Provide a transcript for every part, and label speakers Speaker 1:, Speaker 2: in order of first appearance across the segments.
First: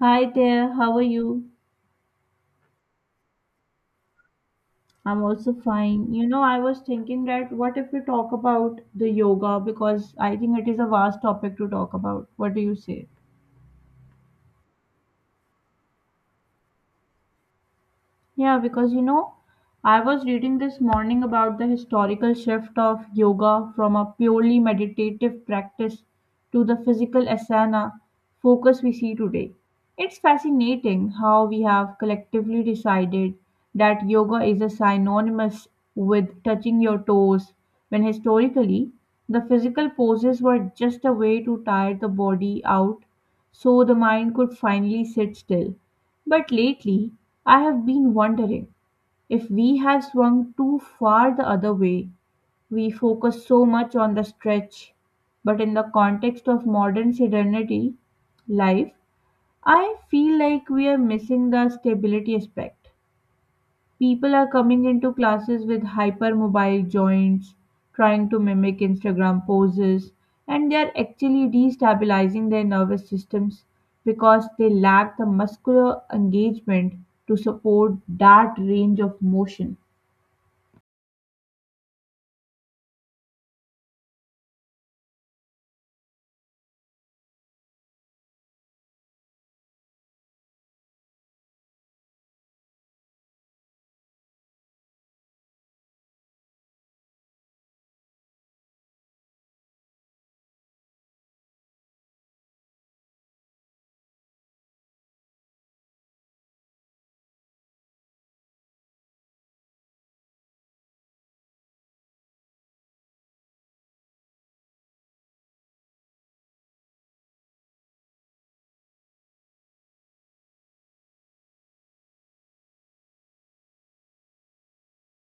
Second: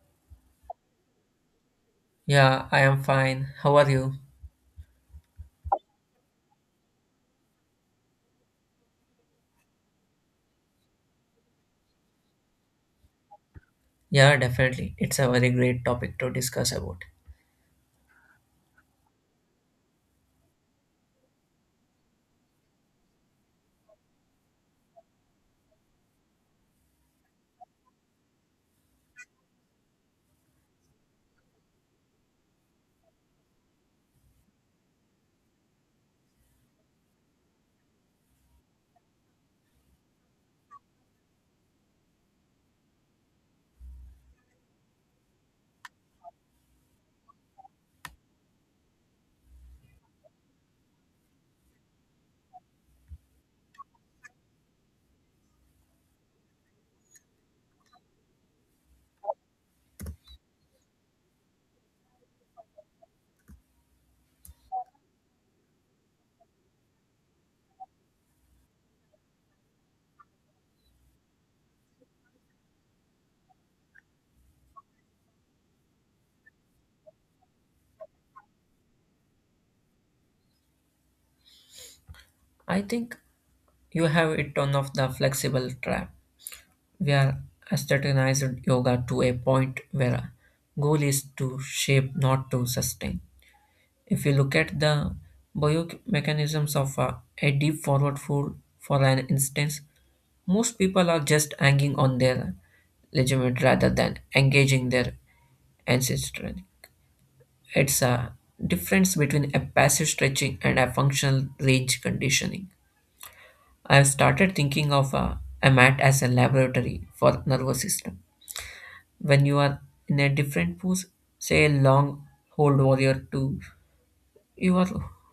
Speaker 1: Hi there, how are you?
Speaker 2: Yeah, I am fine. How are you?
Speaker 1: I'm also fine. You know, I was thinking that what if we talk about the yoga because I think it is a vast topic to talk about. What do you say?
Speaker 2: Yeah, definitely. It's a very great topic to discuss about.
Speaker 1: Yeah, because you know, I was reading this morning about the historical shift of yoga from a purely meditative practice to the physical asana focus we see today. It's fascinating how we have collectively decided that yoga is a synonymous with touching your toes, when historically, the physical poses were just a way to tire the body out so the mind could finally sit still. But lately, I have been wondering if we have swung too far the other way. We focus so much on the stretch, but in the context of modern sedentary life, I feel like we are missing the stability aspect. People are coming into classes with hypermobile joints, trying to mimic Instagram poses, and they are actually destabilizing their nervous systems because they lack the muscular engagement to support that range of motion.
Speaker 2: I think you have it on of the flexible trap. We are aestheticized yoga to a point where goal is to shape, not to sustain. If you look at the biomechanisms of a deep forward fold, for an instance, most people are just hanging on their legitimate rather than engaging their ancestry. It's a difference between a passive stretching and a functional range conditioning. I've started thinking of a mat as a laboratory for nervous system. When you are in a different pose, say a long hold warrior two, your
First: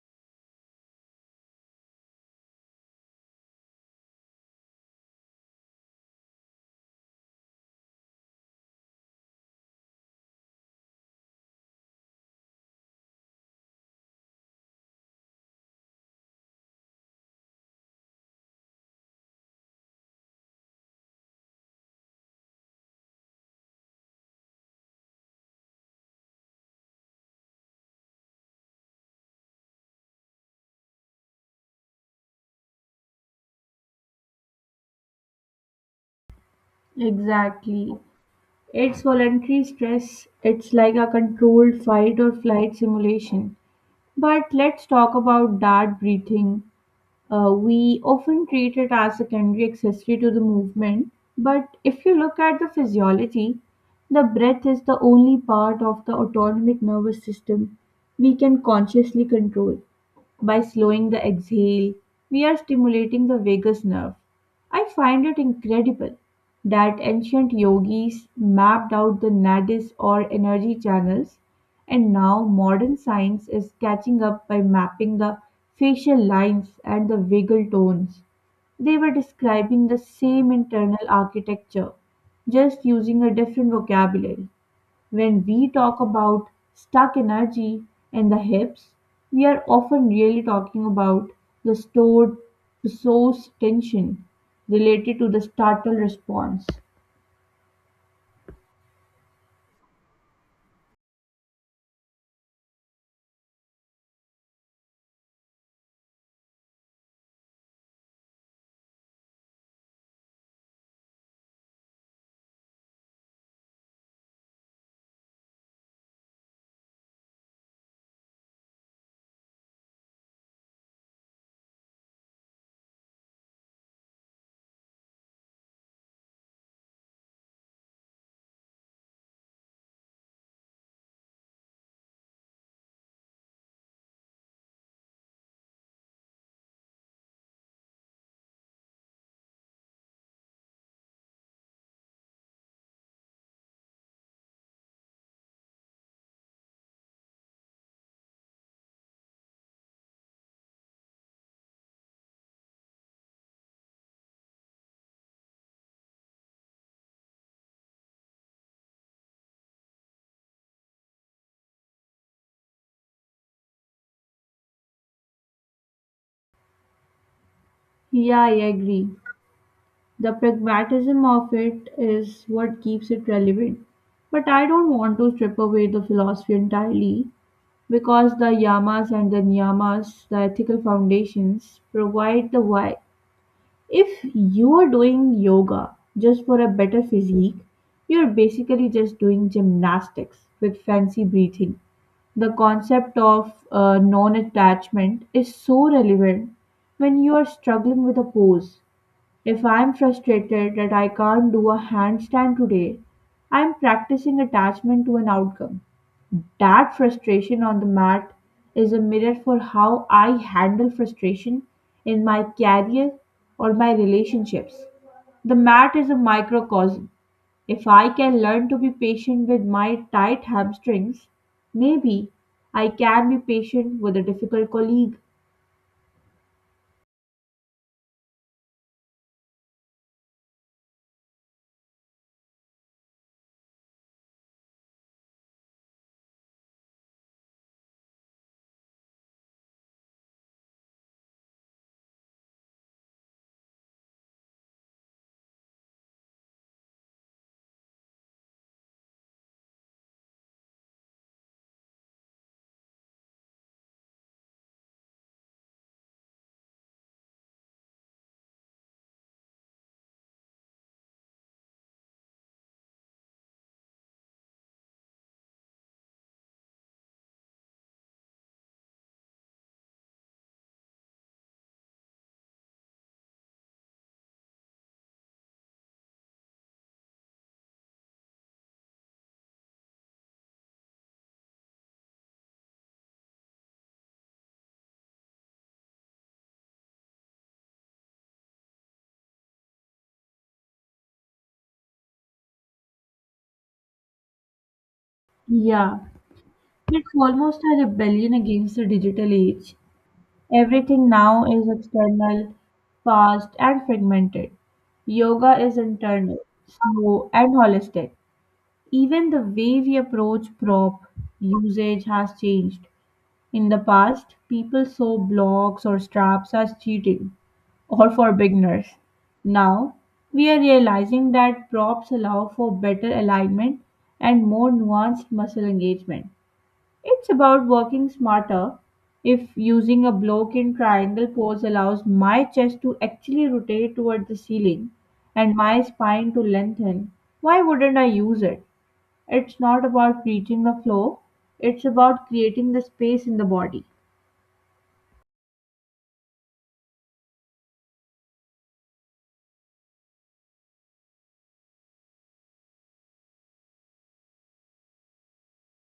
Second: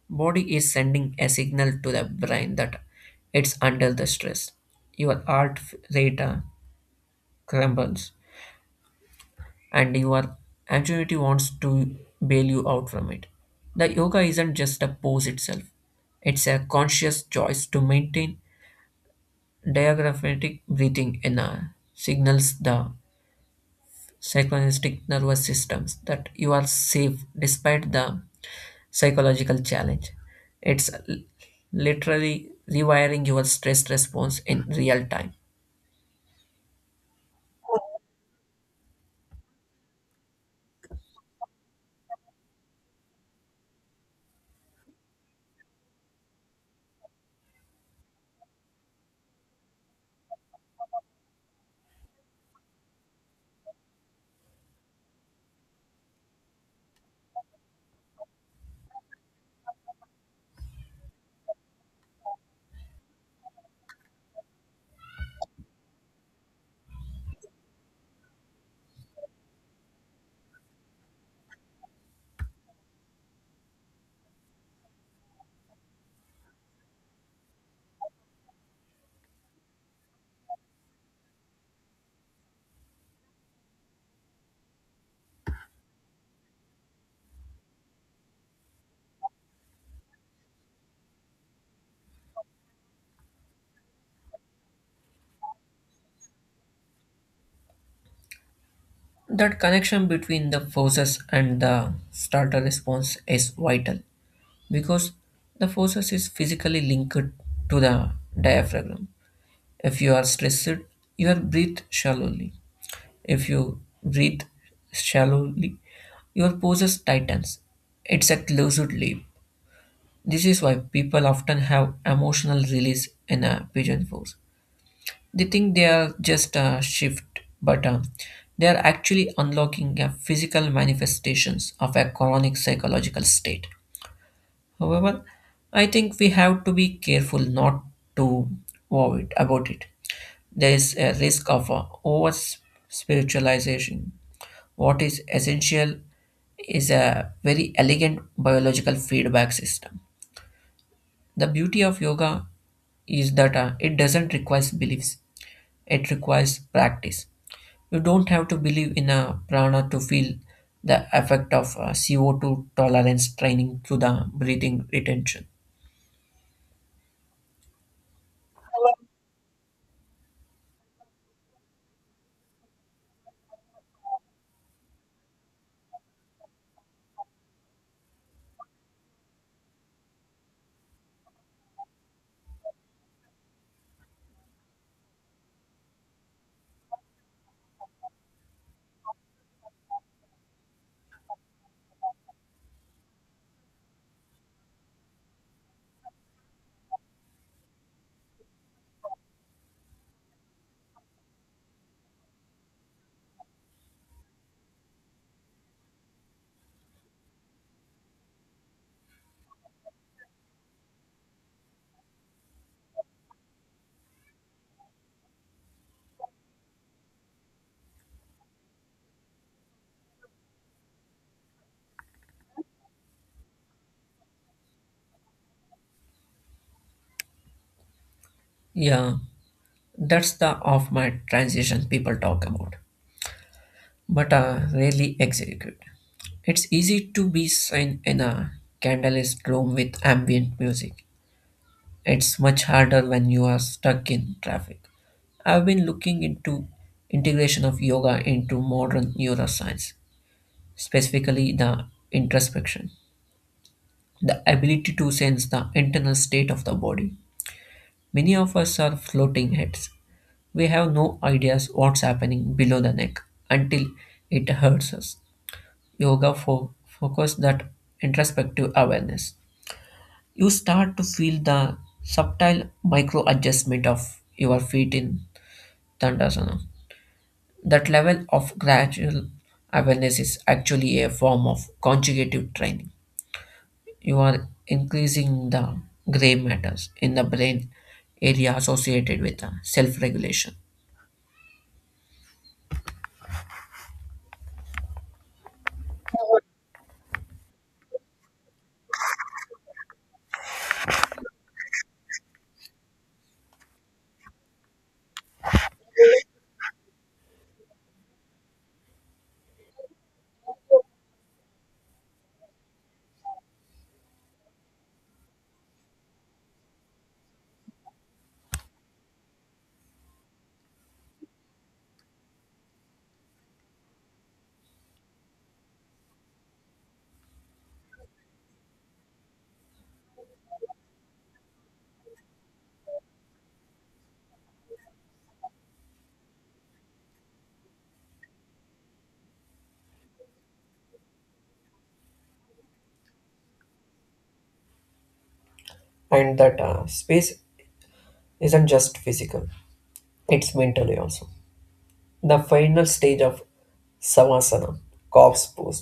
Speaker 2: body is sending a signal to the brain that it's under the stress. Your heart rate crumbles and your anxiety wants to bail you out from it. The yoga isn't just a pose itself, it's a conscious choice to maintain diaphragmatic breathing in a signals the synchronistic nervous systems that you are safe despite the psychological challenge. It's l- literally rewiring your stress response in real time.
Speaker 1: Exactly. It's voluntary stress. It's like a controlled fight or flight simulation. But let's talk about that breathing. We often treat it as a secondary accessory to the movement, but if you look at the physiology, the breath is the only part of the autonomic nervous system we can consciously control. By slowing the exhale, we are stimulating the vagus nerve. I find it incredible that ancient yogis mapped out the nadis or energy channels, and now modern science is catching up by mapping the facial lines and the vagal tones. They were describing the same internal architecture, just using a different vocabulary. When we talk about stuck energy and the hips, we are often really talking about the stored resource tension related to the startle response.
Speaker 2: That connection between the forces and the starter response is vital because the forces is physically linked to the diaphragm. If you are stressed, your breathe shallowly. If you breathe shallowly, your poses tightens. It's a closed loop. This is why people often have emotional release in a pigeon pose. They think they are just a shift, but they are actually unlocking a physical manifestations of a chronic psychological state. However, I think we have to be careful not to worry about it. There is a risk of over spiritualization. What is essential is a very elegant biological feedback system. The beauty of yoga is that it doesn't require beliefs, it requires practice. You don't have to believe in a prana to feel the effect of CO2 tolerance training through the breathing retention.
Speaker 1: Yeah, I agree. The pragmatism of it is what keeps it relevant. But I don't want to strip away the philosophy entirely because the yamas and the niyamas, the ethical foundations, provide the why. If you are doing yoga just for a better physique, you're basically just doing gymnastics with fancy breathing. The concept of non attachment is so relevant when you are struggling with a pose. If I'm frustrated that I can't do a handstand today, I'm practicing attachment to an outcome. That frustration on the mat is a mirror for how I handle frustration in my career or my relationships. The mat is a microcosm. If I can learn to be patient with my tight hamstrings, maybe I can be patient with a difficult colleague.
Speaker 2: Yeah, that's the off my transition people talk about, but rarely execute. It's easy to be seen in a candlelit room with ambient music. It's much harder when you are stuck in traffic. I've been looking into integration of yoga into modern neuroscience, specifically the introspection, the ability to sense the internal state of the body. Many of us are floating heads. We have no ideas what's happening below the neck until it hurts us. Focus that introspective awareness. You start to feel the subtle micro adjustment of your feet in Dandasana. That level of gradual awareness is actually a form of conjugative training. You are increasing the gray matters in the brain area associated with self regulation,
Speaker 1: Yeah, it's almost a rebellion against the digital age. Everything now is external, fast, and fragmented. Yoga is internal, slow, and holistic. Even the way we approach prop usage has changed. In the past, people saw blocks or straps as cheating or for beginners. Now, we are realizing that props allow for better alignment and more nuanced muscle engagement. It's about working smarter. If using a block in triangle pose allows my chest to actually rotate toward the ceiling and my spine to lengthen, why wouldn't I use it? It's not about reaching the floor, it's about creating the space in the body.
Speaker 2: and that space isn't just physical. It's mentally also. The final stage of Savasana, corpse pose,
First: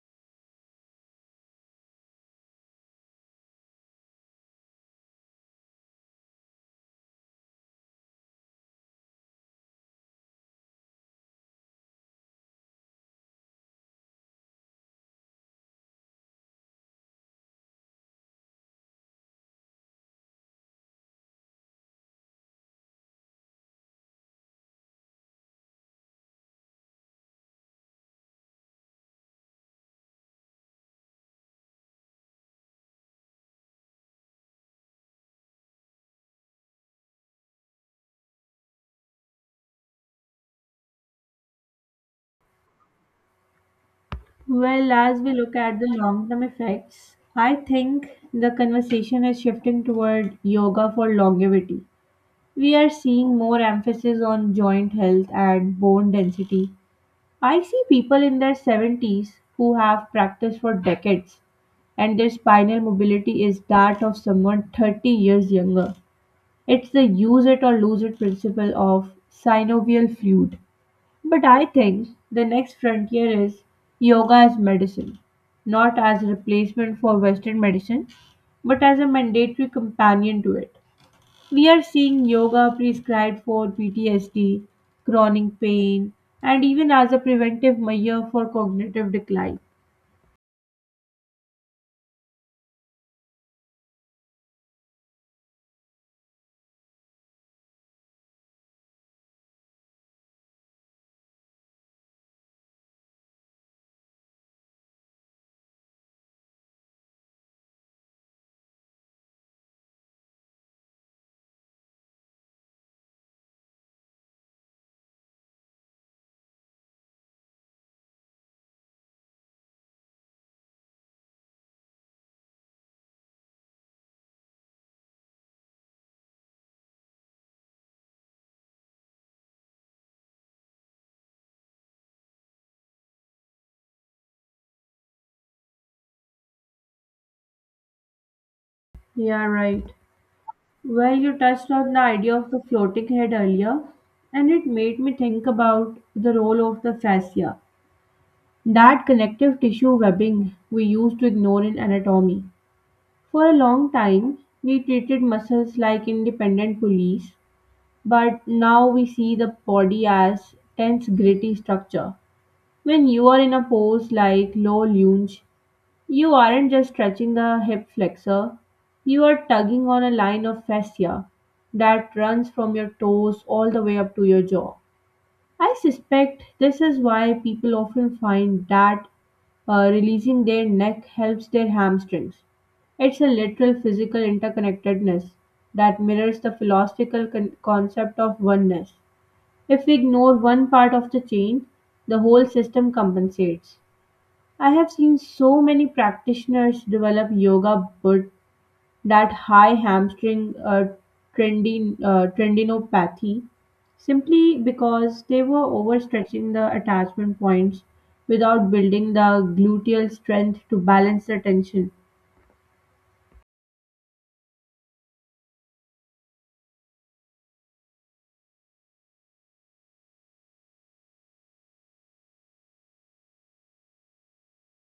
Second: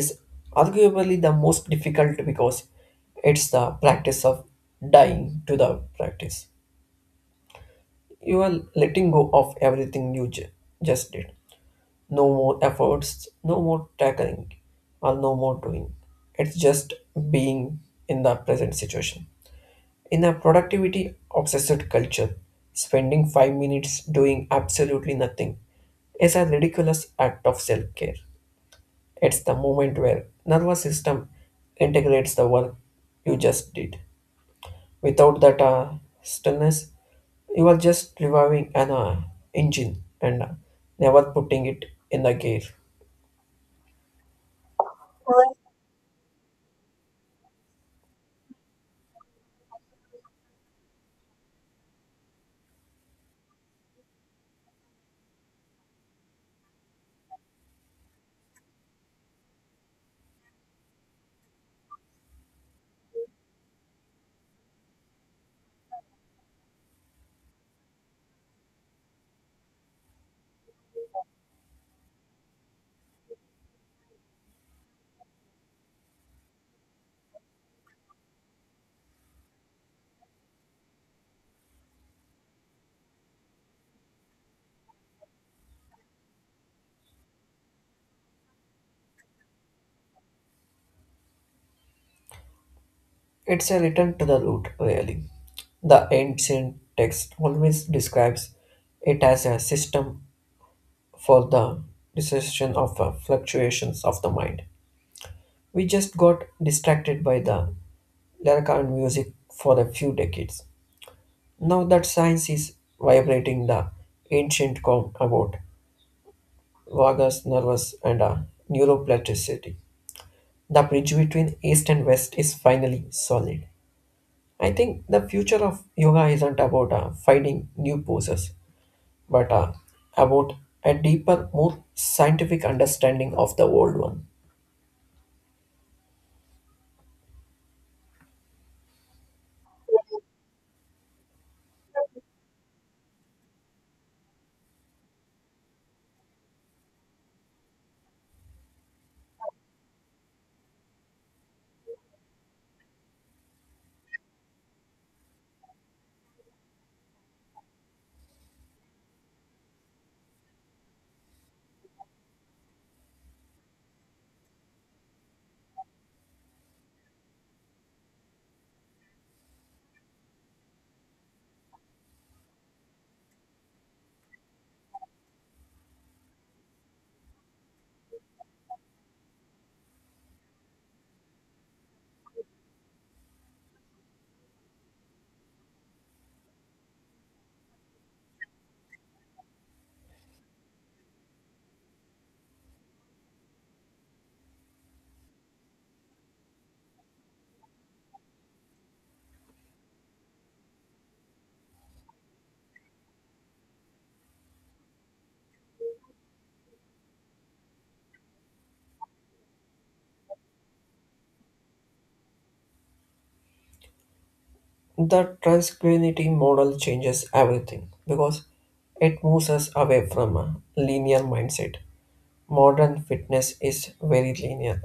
Speaker 2: is arguably the most difficult because it's the practice of dying to the practice. You are letting go of everything just did. No more efforts, no more tackling, or no more doing. It's just being in the present situation. In a productivity obsessed culture, spending 5 minutes doing absolutely nothing is a ridiculous act of self care. It's the moment where nervous system integrates the work you just did. Without that stillness, you are just reviving an engine and never putting it in the gear.
Speaker 1: Well, as we look at the long term effects, I think the conversation is shifting toward yoga for longevity. We are seeing more emphasis on joint health and bone density. I see people in their 70s who have practiced for decades and their spinal mobility is that of someone 30 years younger. It's the use it or lose it principle of synovial fluid. But I think the next frontier is yoga as medicine, not as a replacement for Western medicine, but as a mandatory companion to it. We are seeing yoga prescribed for PTSD, chronic pain, and even as a preventive measure for cognitive decline.
Speaker 2: It's a return to the root, really. The ancient text always describes it as a system for the recession of fluctuations of the mind. We just got distracted by the lyrical music for a few decades. Now that science is vibrating the ancient calm about vagus nervus and neuroplasticity, the bridge between east and west is finally solid. I think the future of yoga isn't about finding new poses, but about a deeper, more scientific understanding of the old one.
Speaker 1: Yeah, right. Well, you touched on the idea of the floating head earlier, and it made me think about the role of the fascia, that connective tissue webbing we used to ignore in anatomy. For a long time, we treated muscles like independent police, but now we see the body as tense, gritty structure. When you are in a pose like low lunge, you aren't just stretching the hip flexor, you are tugging on a line of fascia that runs from your toes all the way up to your jaw. I suspect this is why people often find that releasing their neck helps their hamstrings. It's a literal physical interconnectedness that mirrors the philosophical concept of oneness. If we ignore one part of the chain, the whole system compensates. I have seen so many practitioners develop yoga but that high hamstring tendinopathy simply because they were overstretching the attachment points without building the gluteal strength to balance the tension.
Speaker 2: The transculinity model changes everything because it moves us away from a linear mindset. Modern fitness is very linear,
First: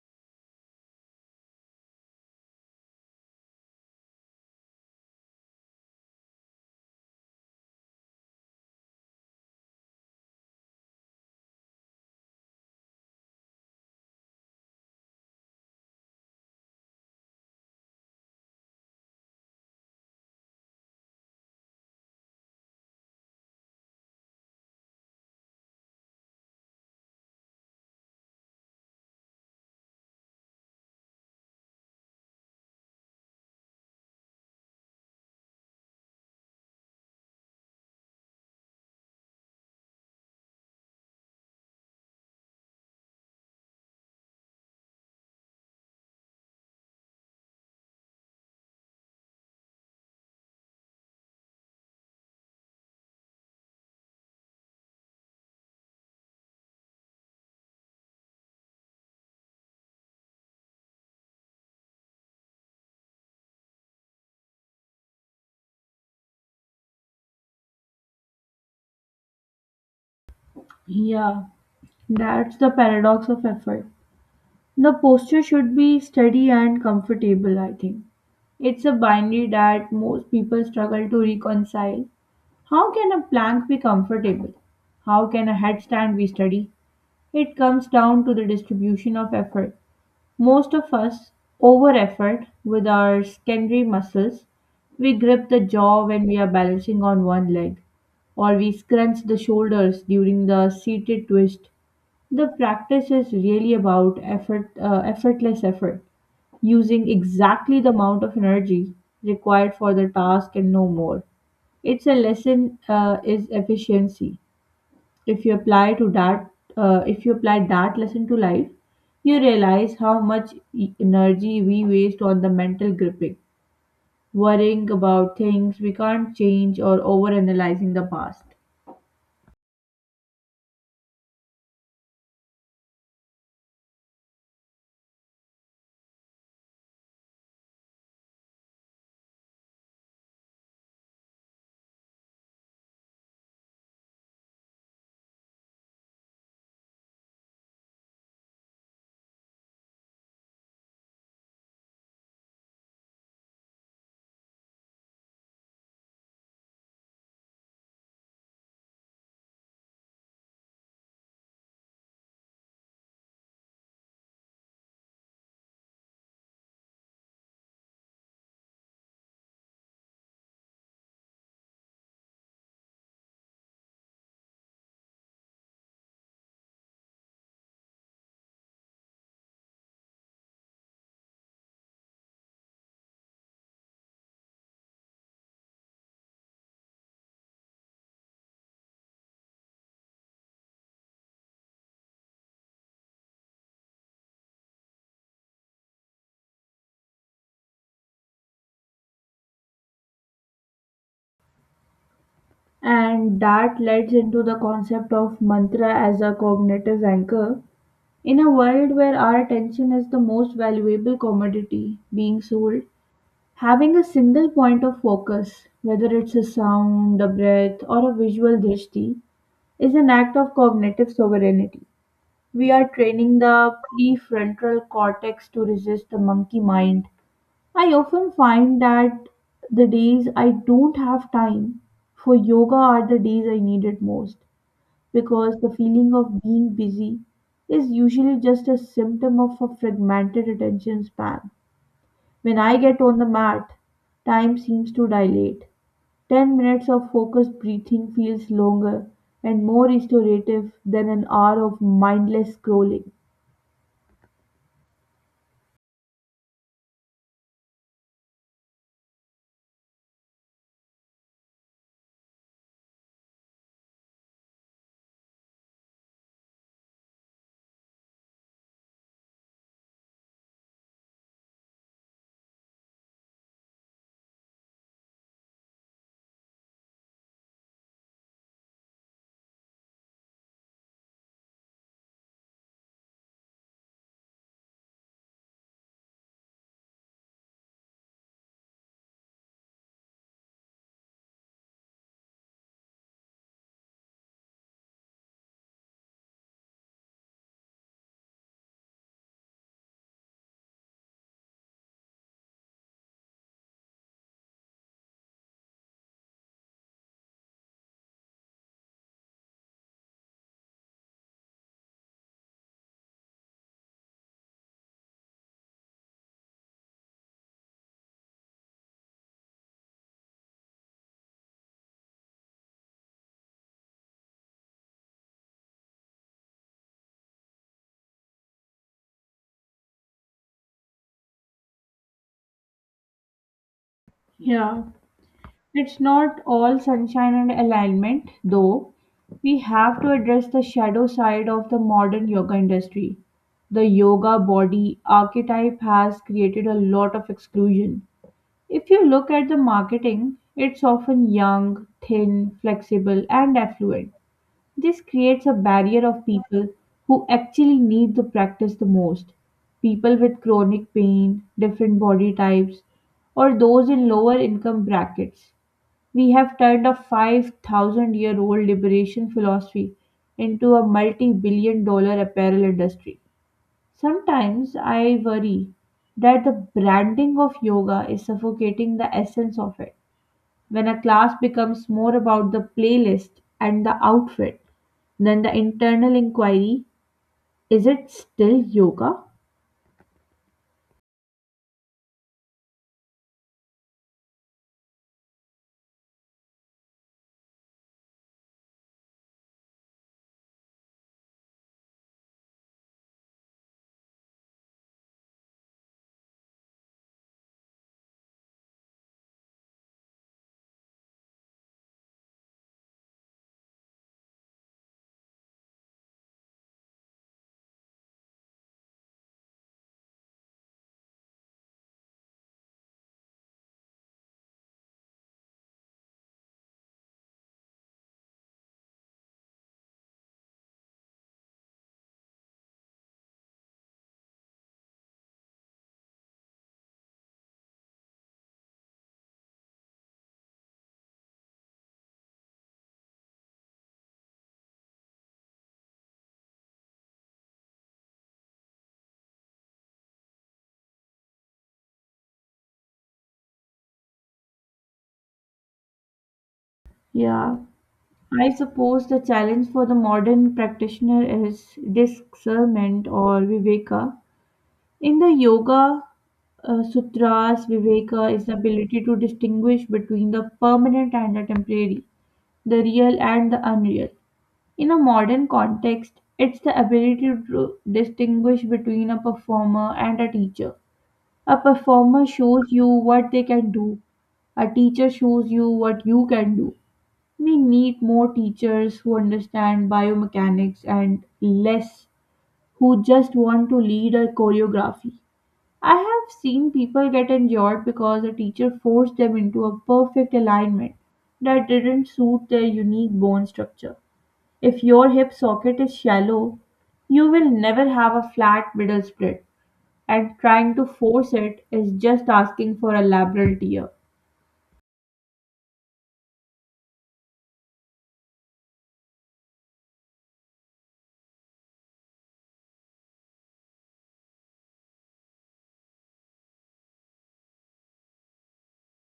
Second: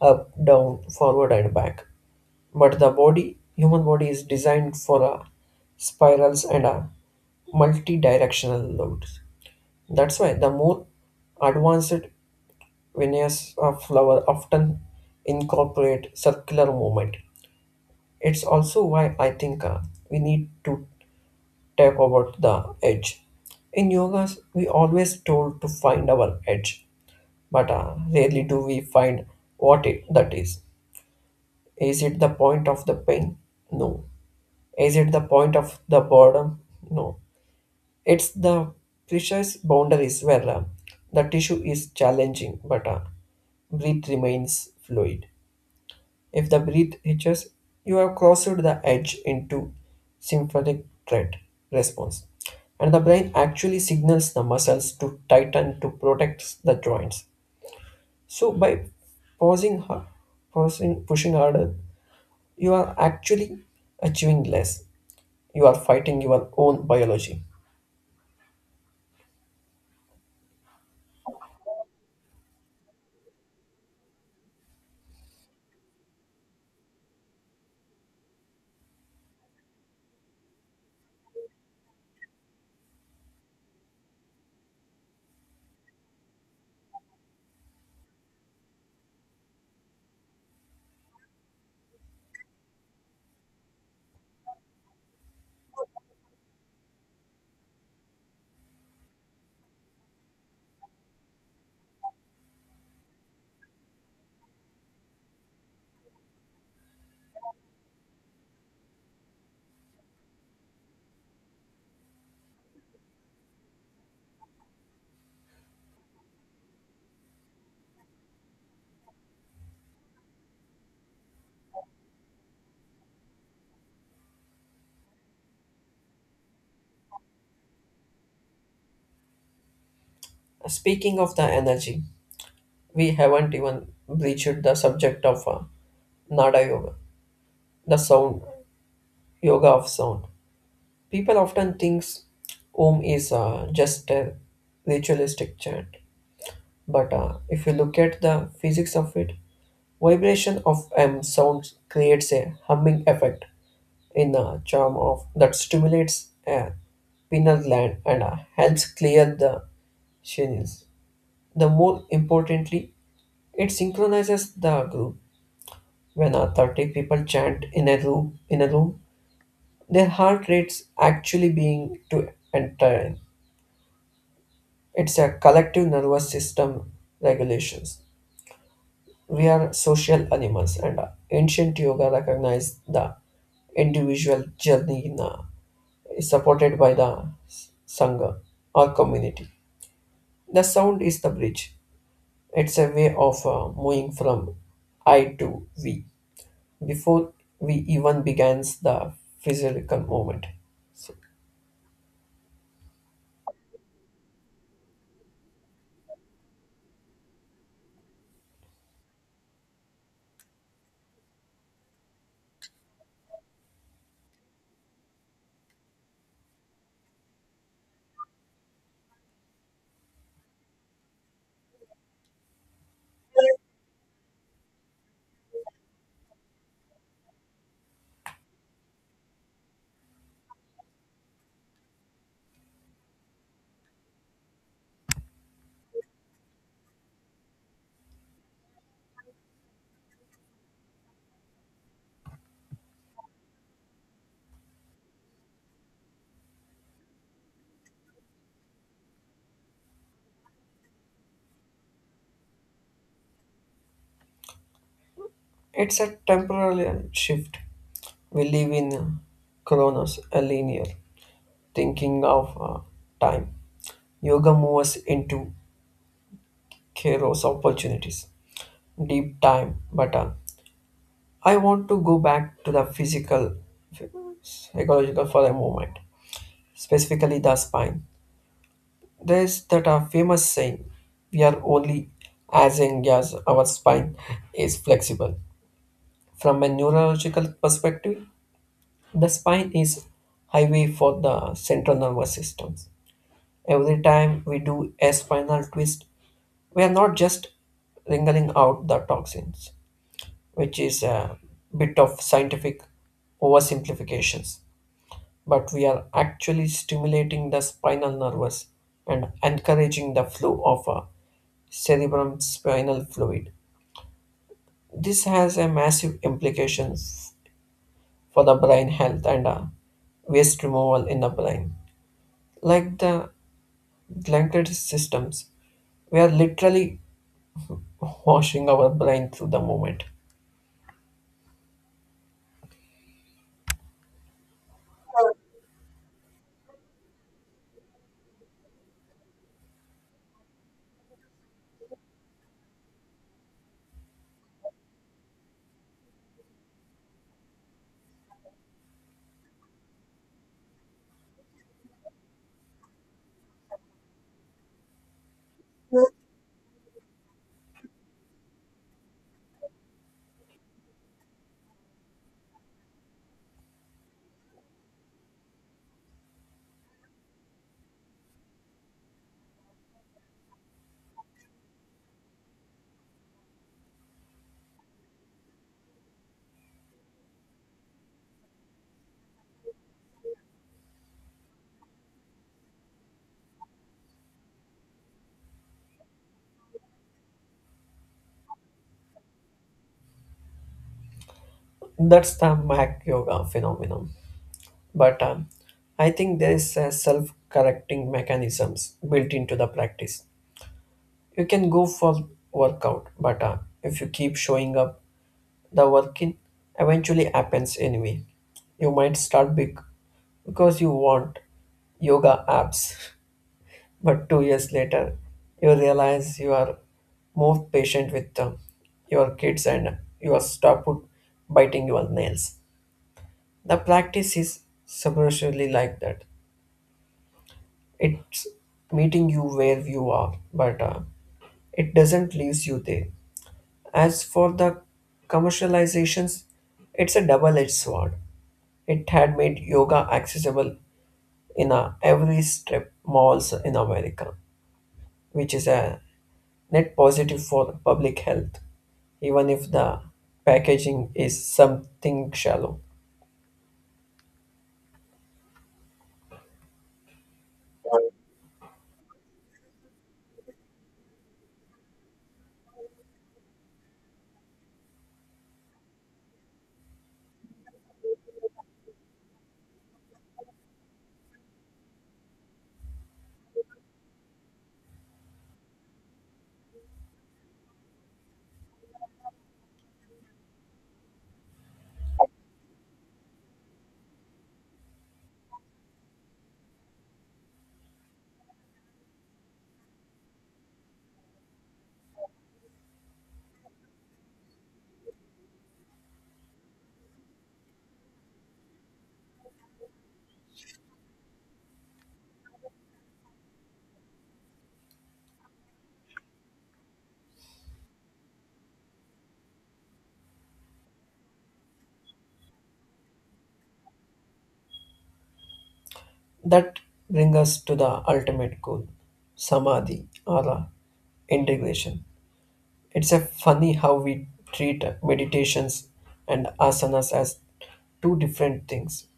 Speaker 2: up, down, forward and back. But the body, human body is designed for a spirals and a multi-directional loads. That's why the more advanced veneers of flower often incorporate circular movement. It's also why I think we need to tap about the edge. In yoga, we always told to find our edge, but rarely do we find what it, that is. Is it the point of the pain? No. Is it the point of the boredom? No. It's the precise boundaries where the tissue is challenging, but breath remains fluid. If the breath hitches, you have crossed the edge into sympathetic threat response. And the brain actually signals the muscles to tighten to protect the joints. So by pausing, har- pausing pushing harder, you are actually achieving less. You are fighting your own biology.
Speaker 1: Yeah, that's the paradox of effort. The posture should be steady and comfortable, I think. It's a binary that most people struggle to reconcile. How can a plank be comfortable? How can a headstand be steady? It comes down to the distribution of effort. Most of us over effort with our secondary muscles. We grip the jaw when we are balancing on one leg, or we scrunch the shoulders during the seated twist. The practice is really about effortless effort, using exactly the amount of energy required for the task and no more. It's a lesson is efficiency. If you apply to that, If you apply that lesson to life, you realize how much energy we waste on the mental gripping, worrying about things we can't change or overanalyzing the past.
Speaker 2: Speaking of the energy, we haven't even breached the subject of Nada Yoga, the sound yoga of sound. People often think Om is just a ritualistic chant, but if you look at the physics of it, vibration of M sound creates a humming effect in the charm of that stimulates a pineal gland and helps clear the channels. The more importantly, it synchronizes the group. When 30 people chant in a room, their heart rates actually being to enter. It's a collective nervous system regulations. We are social animals, and ancient yoga recognized the individual journey is supported by the sangha or community. The sound is the bridge. It's a way of moving from I to we before we even begins the physical movement. So
Speaker 1: And that leads into the concept of mantra as a cognitive anchor. In a world where our attention is the most valuable commodity being sold, having a single point of focus, whether it's a sound, a breath, or a visual drishti, is an act of cognitive sovereignty. We are training the prefrontal cortex to resist the monkey mind. I often find that the days I don't have time for yoga are the days I need it most because the feeling of being busy is usually just a symptom of a fragmented attention span. When I get on the mat, time seems to dilate. 10 minutes of focused breathing feels longer and more restorative than an hour of mindless scrolling.
Speaker 2: it's a temporary shift. We live in Kronos, a linear thinking of time. Yoga moves us into chaos opportunities, deep time. But I want to go back to the physical, psychological for a moment, specifically the spine. There's that famous saying, we are only as young as our spine is flexible. From a neurological perspective, the spine is highway for the central nervous systems. Every time we do a spinal twist, we are not just wringing out the toxins, which is a bit of scientific oversimplifications, but we are actually stimulating the spinal nervous and encouraging the flow of a cerebrum spinal fluid. This has a massive implications for the brain health and waste removal in the brain. Like the glandular systems, we are literally washing our brain through the movement.
Speaker 1: Yeah, it's not all sunshine and alignment, though. We have to address the shadow side of the modern yoga industry. The yoga body archetype has created a lot of exclusion. If you look at the marketing, it's often young, thin, flexible, and affluent. This creates a barrier of people who actually need the practice the most, people with chronic pain, different body types, or those in lower income brackets. We have turned a 5,000 year old liberation philosophy into a multi billion dollar apparel industry. Sometimes I worry that the branding of yoga is suffocating the essence of it. When a class becomes more about the playlist and the outfit than the internal inquiry, is it still yoga?
Speaker 2: That's the Mac yoga phenomenon. But I think there is a self-correcting mechanisms built into the practice. You can go for workout, but if you keep showing up, the working eventually happens anyway. You might start big because you want yoga apps, but 2 years later, you realize you are more patient with your kids and you are stop biting your nails. The practice is subversively like that. It's meeting you where you are, but it doesn't leaves you there. As for the commercializations, it's a double-edged sword. It had made yoga accessible in a every strip malls in America, which is a net positive for public health, even if the packaging is something shallow.
Speaker 1: Yeah. I suppose the challenge for the modern practitioner is discernment or viveka. In the yoga sutras, viveka is the ability to distinguish between the permanent and the temporary, the real and the unreal. In a modern context, it's the ability to distinguish between a performer and a teacher. A performer shows you what they can do, a teacher shows you what you can do. We need more teachers who understand biomechanics and less who just want to lead a choreography. I have seen people get injured because a teacher forced them into a perfect alignment that didn't suit their unique bone structure. If your hip socket is shallow, you will never have a flat middle split, and trying to force it is just asking for a labral tear.
Speaker 2: That brings us to the ultimate goal samadhi or integration. It's a funny how we treat meditations and asanas as two different things.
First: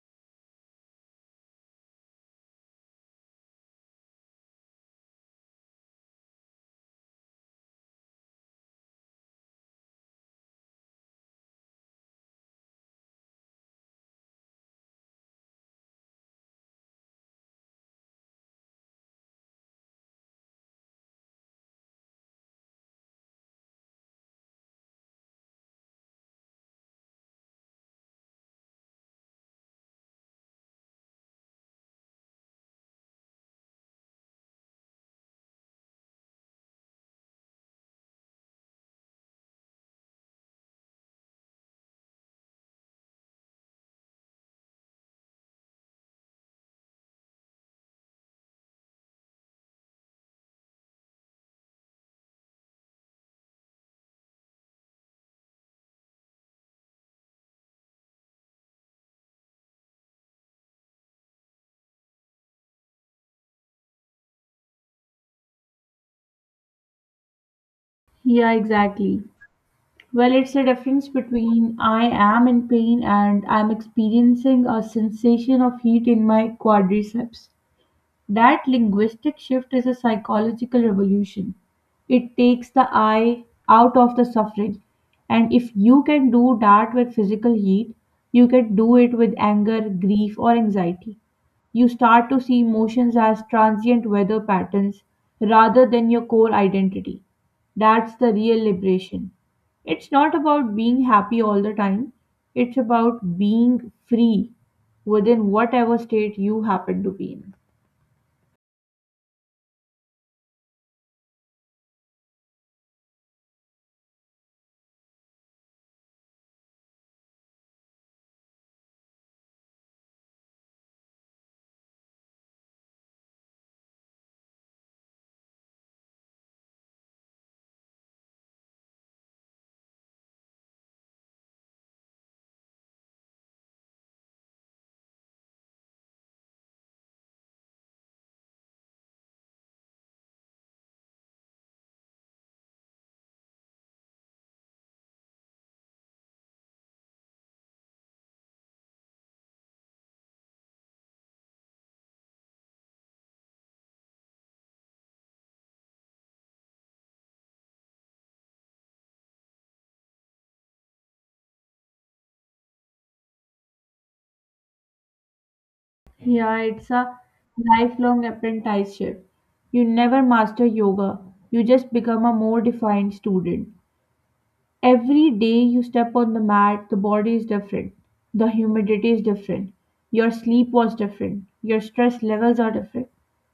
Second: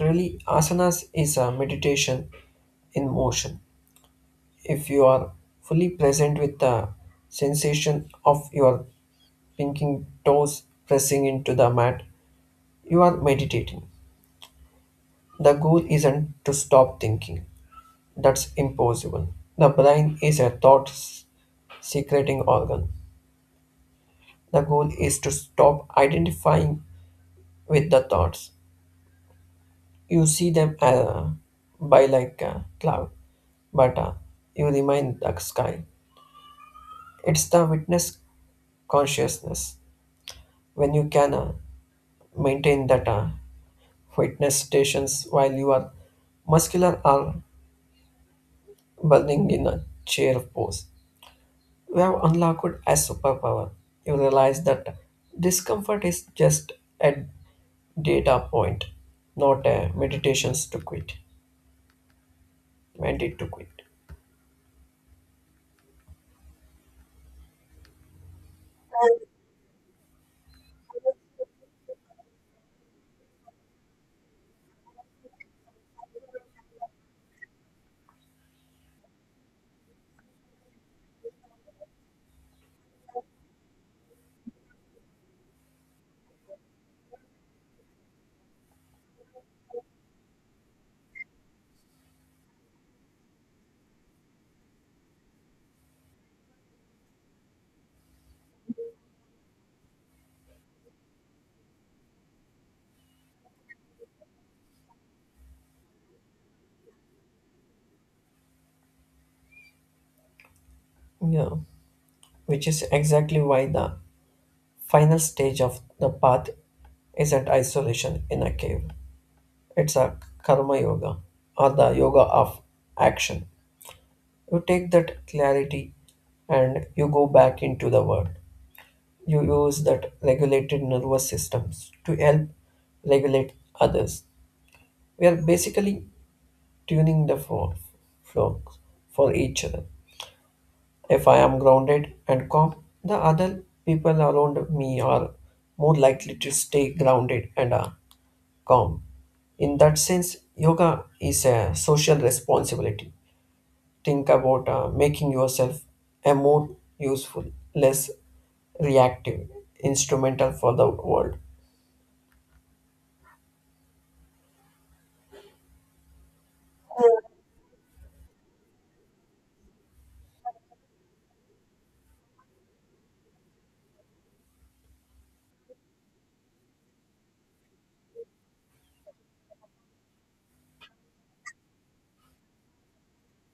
Speaker 2: Really, asanas is a meditation in motion. If you are fully present with the sensation of your pinking toes pressing into the mat, you are meditating. The goal isn't to stop thinking. That's impossible. The brain is a thought s- secreting organ. The goal is to stop identifying with the thoughts. You see them by like a cloud, but you remain the sky. It's the witness consciousness. When you can maintain that witness stations while you are muscular are burning in a chair pose, you have unlocked as superpower. You realize that discomfort is just a data point, not a meditations to quit, mandate to quit.
Speaker 1: Yeah, exactly. Well, it's the difference between I am in pain and I'm experiencing a sensation of heat in my quadriceps. That linguistic shift is a psychological revolution. It takes the I out of the suffering. And if you can do that with physical heat, you can do it with anger, grief, or anxiety. You start to see emotions as transient weather patterns rather than your core identity. That's the real liberation. It's not about being happy all the time, it's about being free within whatever state you happen to be in.
Speaker 2: Yeah, which is exactly why the final stage of the path isn't isolation in a cave. It's a karma yoga or the yoga of action. You take that clarity and you go back into the world. You use that regulated nervous systems to help regulate others. We are basically tuning the flow for each other. If I am grounded and calm, the other people around me are more likely to stay grounded and are calm. In that sense, yoga is a social responsibility. Think about making yourself a more useful, less reactive instrumental for the world.
Speaker 1: Yeah, it's a lifelong apprenticeship. You never master yoga, you just become a more defined student. Every day you step on the mat, the body is different, the humidity is different, your sleep was different, your stress levels are different.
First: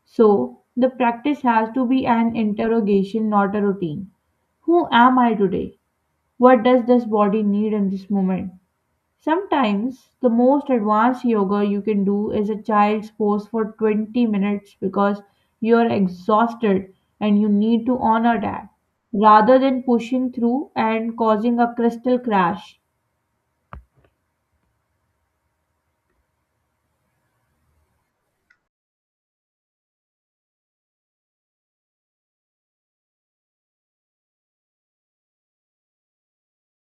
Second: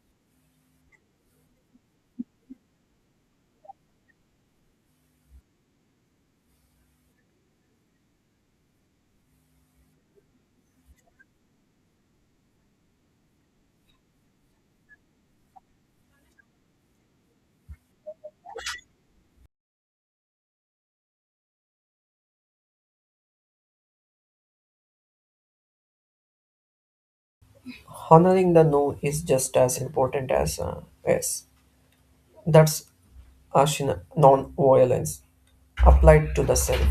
Speaker 1: So, the practice has to be an interrogation, not a routine. Who am I today? What does this body need in this moment? Sometimes the most advanced yoga you can do is a child's pose for 20 minutes because you are exhausted and you need to honor that rather than pushing through and causing a crystal crash.
Speaker 2: Honoring the no is just as important as yes. That's ashina non-violence applied to the self.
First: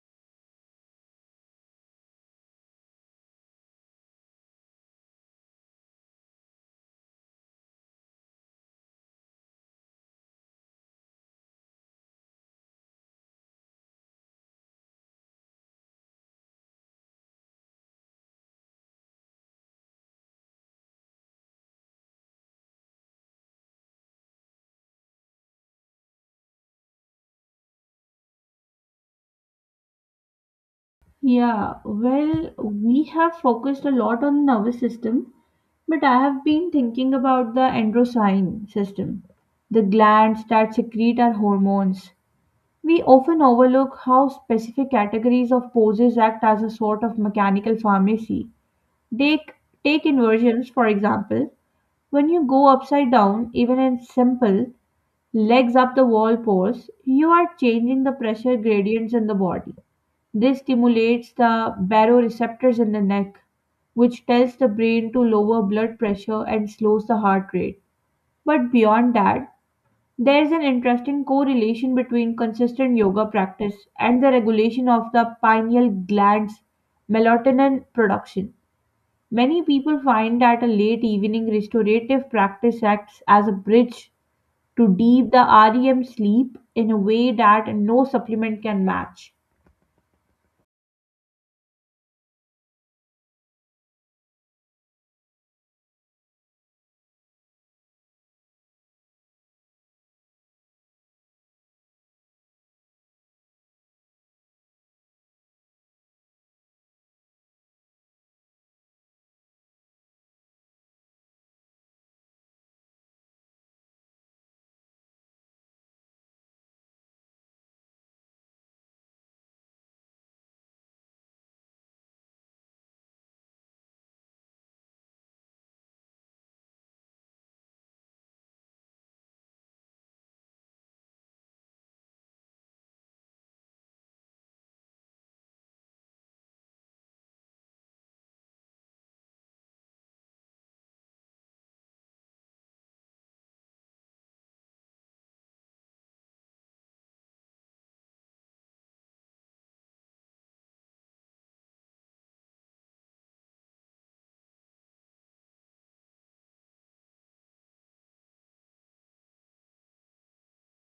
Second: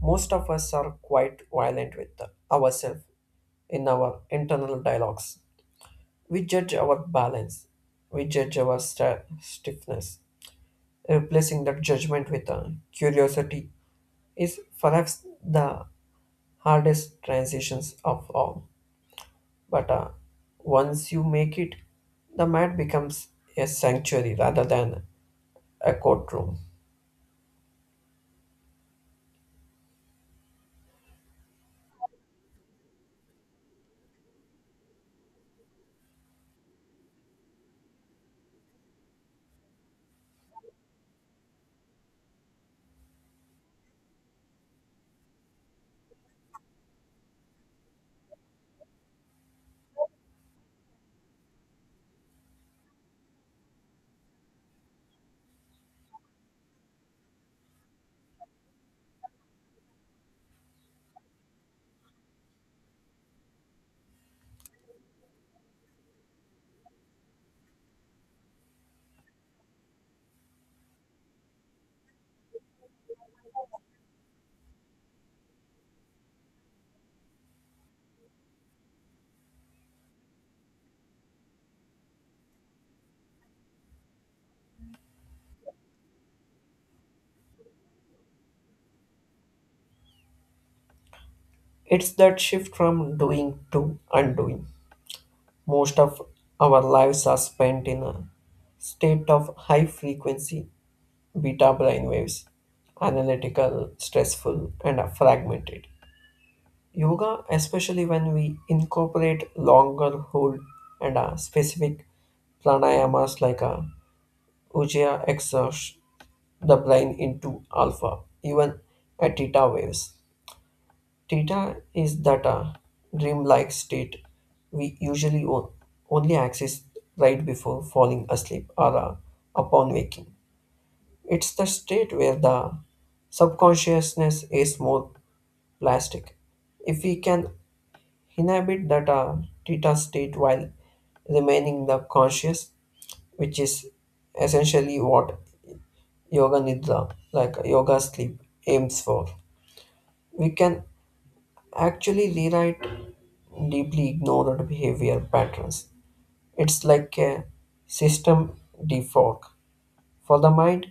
Speaker 2: Most of us are quite violent with ourselves in our internal dialogues. We judge our balance. We judge our sta stiffness. Replacing that judgment with curiosity is perhaps the hardest transitions of all. But once you make it, the mat becomes a sanctuary rather than a courtroom.
Speaker 1: Yeah, well, we have focused a lot on the nervous system, but I have been thinking about the endocrine system, the glands that secrete our hormones. We often overlook how specific categories of poses act as a sort of mechanical pharmacy. Take, Take inversions, for example. When you go upside down, even in simple legs up the wall pose, you are changing the pressure gradients in the body. This stimulates the baroreceptors in the neck, which tells the brain to lower blood pressure and slows the heart rate. But beyond that, there is an interesting correlation between consistent yoga practice and the regulation of the pineal gland's melatonin production. Many people find that a late evening restorative practice acts as a bridge to deep the REM sleep in a way that no supplement can match.
Speaker 2: It's that shift from doing to undoing. Most of our lives are spent in a state of high frequency beta brain waves, analytical, stressful, and fragmented. Yoga, especially when we incorporate longer hold and a specific pranayamas like a ujjayi exerts the brain into alpha, even at theta waves. Theta is data, dreamlike state we usually only access right before falling asleep or upon waking. It's the state where the subconsciousness is more plastic. If we can inhabit that theta state while remaining the conscious, which is essentially what yoga nidra, like yoga sleep, aims for, we can actually rewrite deeply ignored behavior patterns. It's like a system defog. For the mind,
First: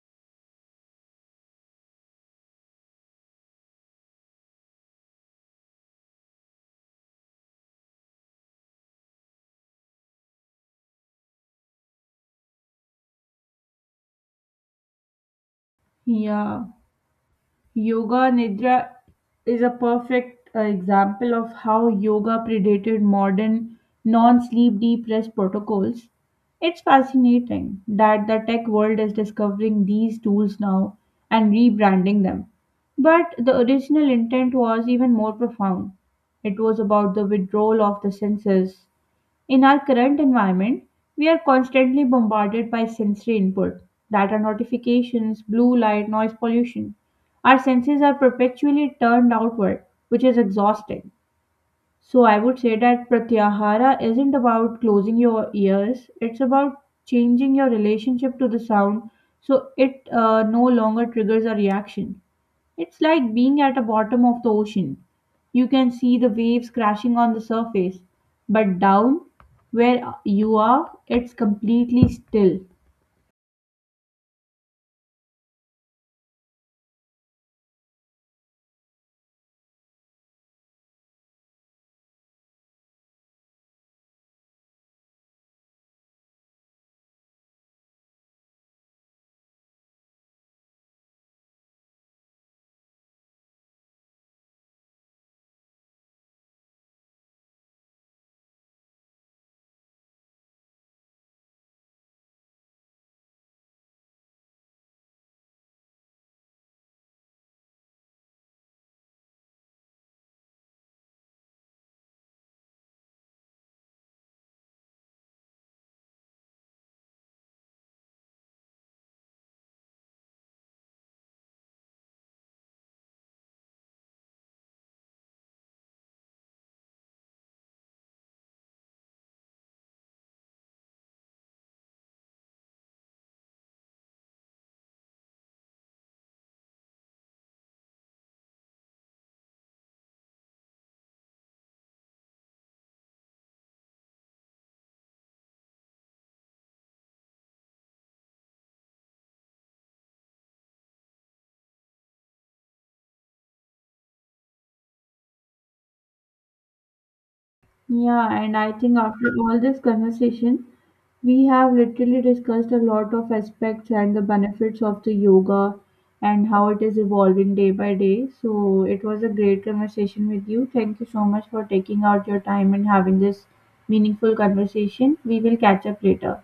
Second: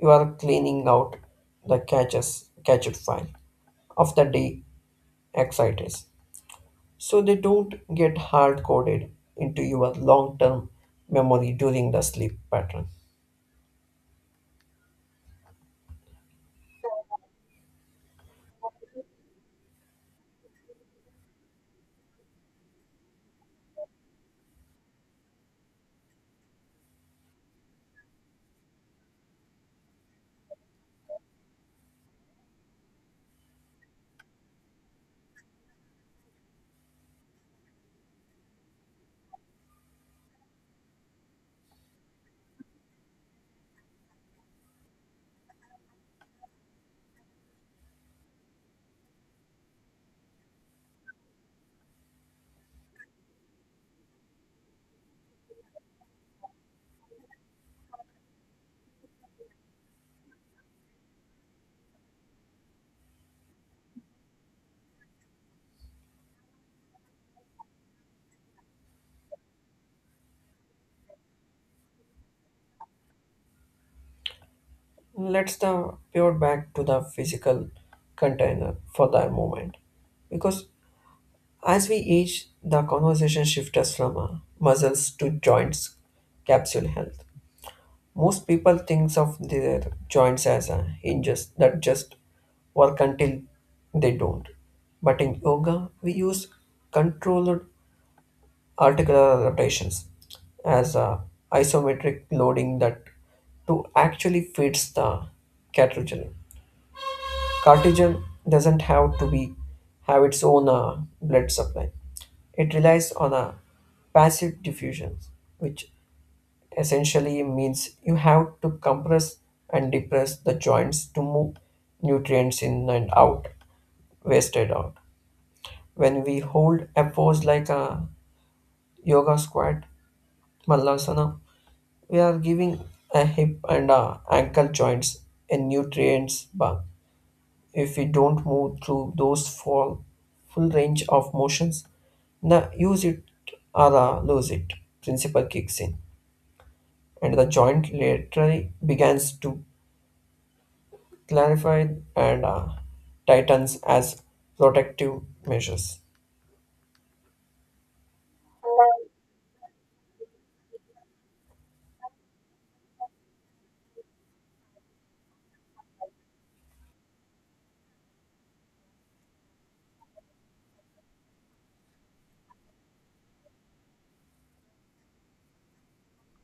Speaker 2: you are cleaning out the catches catched file of the day exciters so they don't get hard coded into your long term memory during the sleep pattern.
Speaker 1: Yeah. Yoga Nidra is a perfect example of how yoga predated modern non sleep deep rest protocols. It's fascinating that the tech world is discovering these tools now and rebranding them. But the original intent was even more profound. It was about the withdrawal of the senses. In our current environment, we are constantly bombarded by sensory input, data notifications, blue light, noise pollution. Our senses are perpetually turned outward, which is exhausting. So I would say that pratyahara isn't about closing your ears, it's about changing your relationship to the sound so it no longer triggers a reaction. It's like being at the bottom of the ocean. You can see the waves crashing on the surface, but down where you are, it's completely still.
Speaker 2: Let's the pivot back to the physical container for the moment because as we age, the conversation shifts from muscles to joints, capsule health. Most people thinks of their joints as hinges that just work until they don't. But in yoga, we use controlled articular rotations as isometric loading that to actually fits the cartilage. Cartesian doesn't have to be have its own blood supply. It relies on a passive diffusion, which essentially means you have to compress and depress the joints to move nutrients in and out, wasted out. When we hold a pose like a yoga squat, malasana, we are giving a hip and a ankle joints a nutrients bath. If we don't move through those full range of motions, the use it or the lose it principle kicks in, and the joint laterally begins to clarify and tightens as protective measures.
Speaker 1: Yeah, and I think after all this conversation, we have literally discussed a lot of aspects and the benefits of the yoga and how it is evolving day by day. So it was a great conversation with you. Thank you so much for taking out your time and having this meaningful conversation. We will catch up later.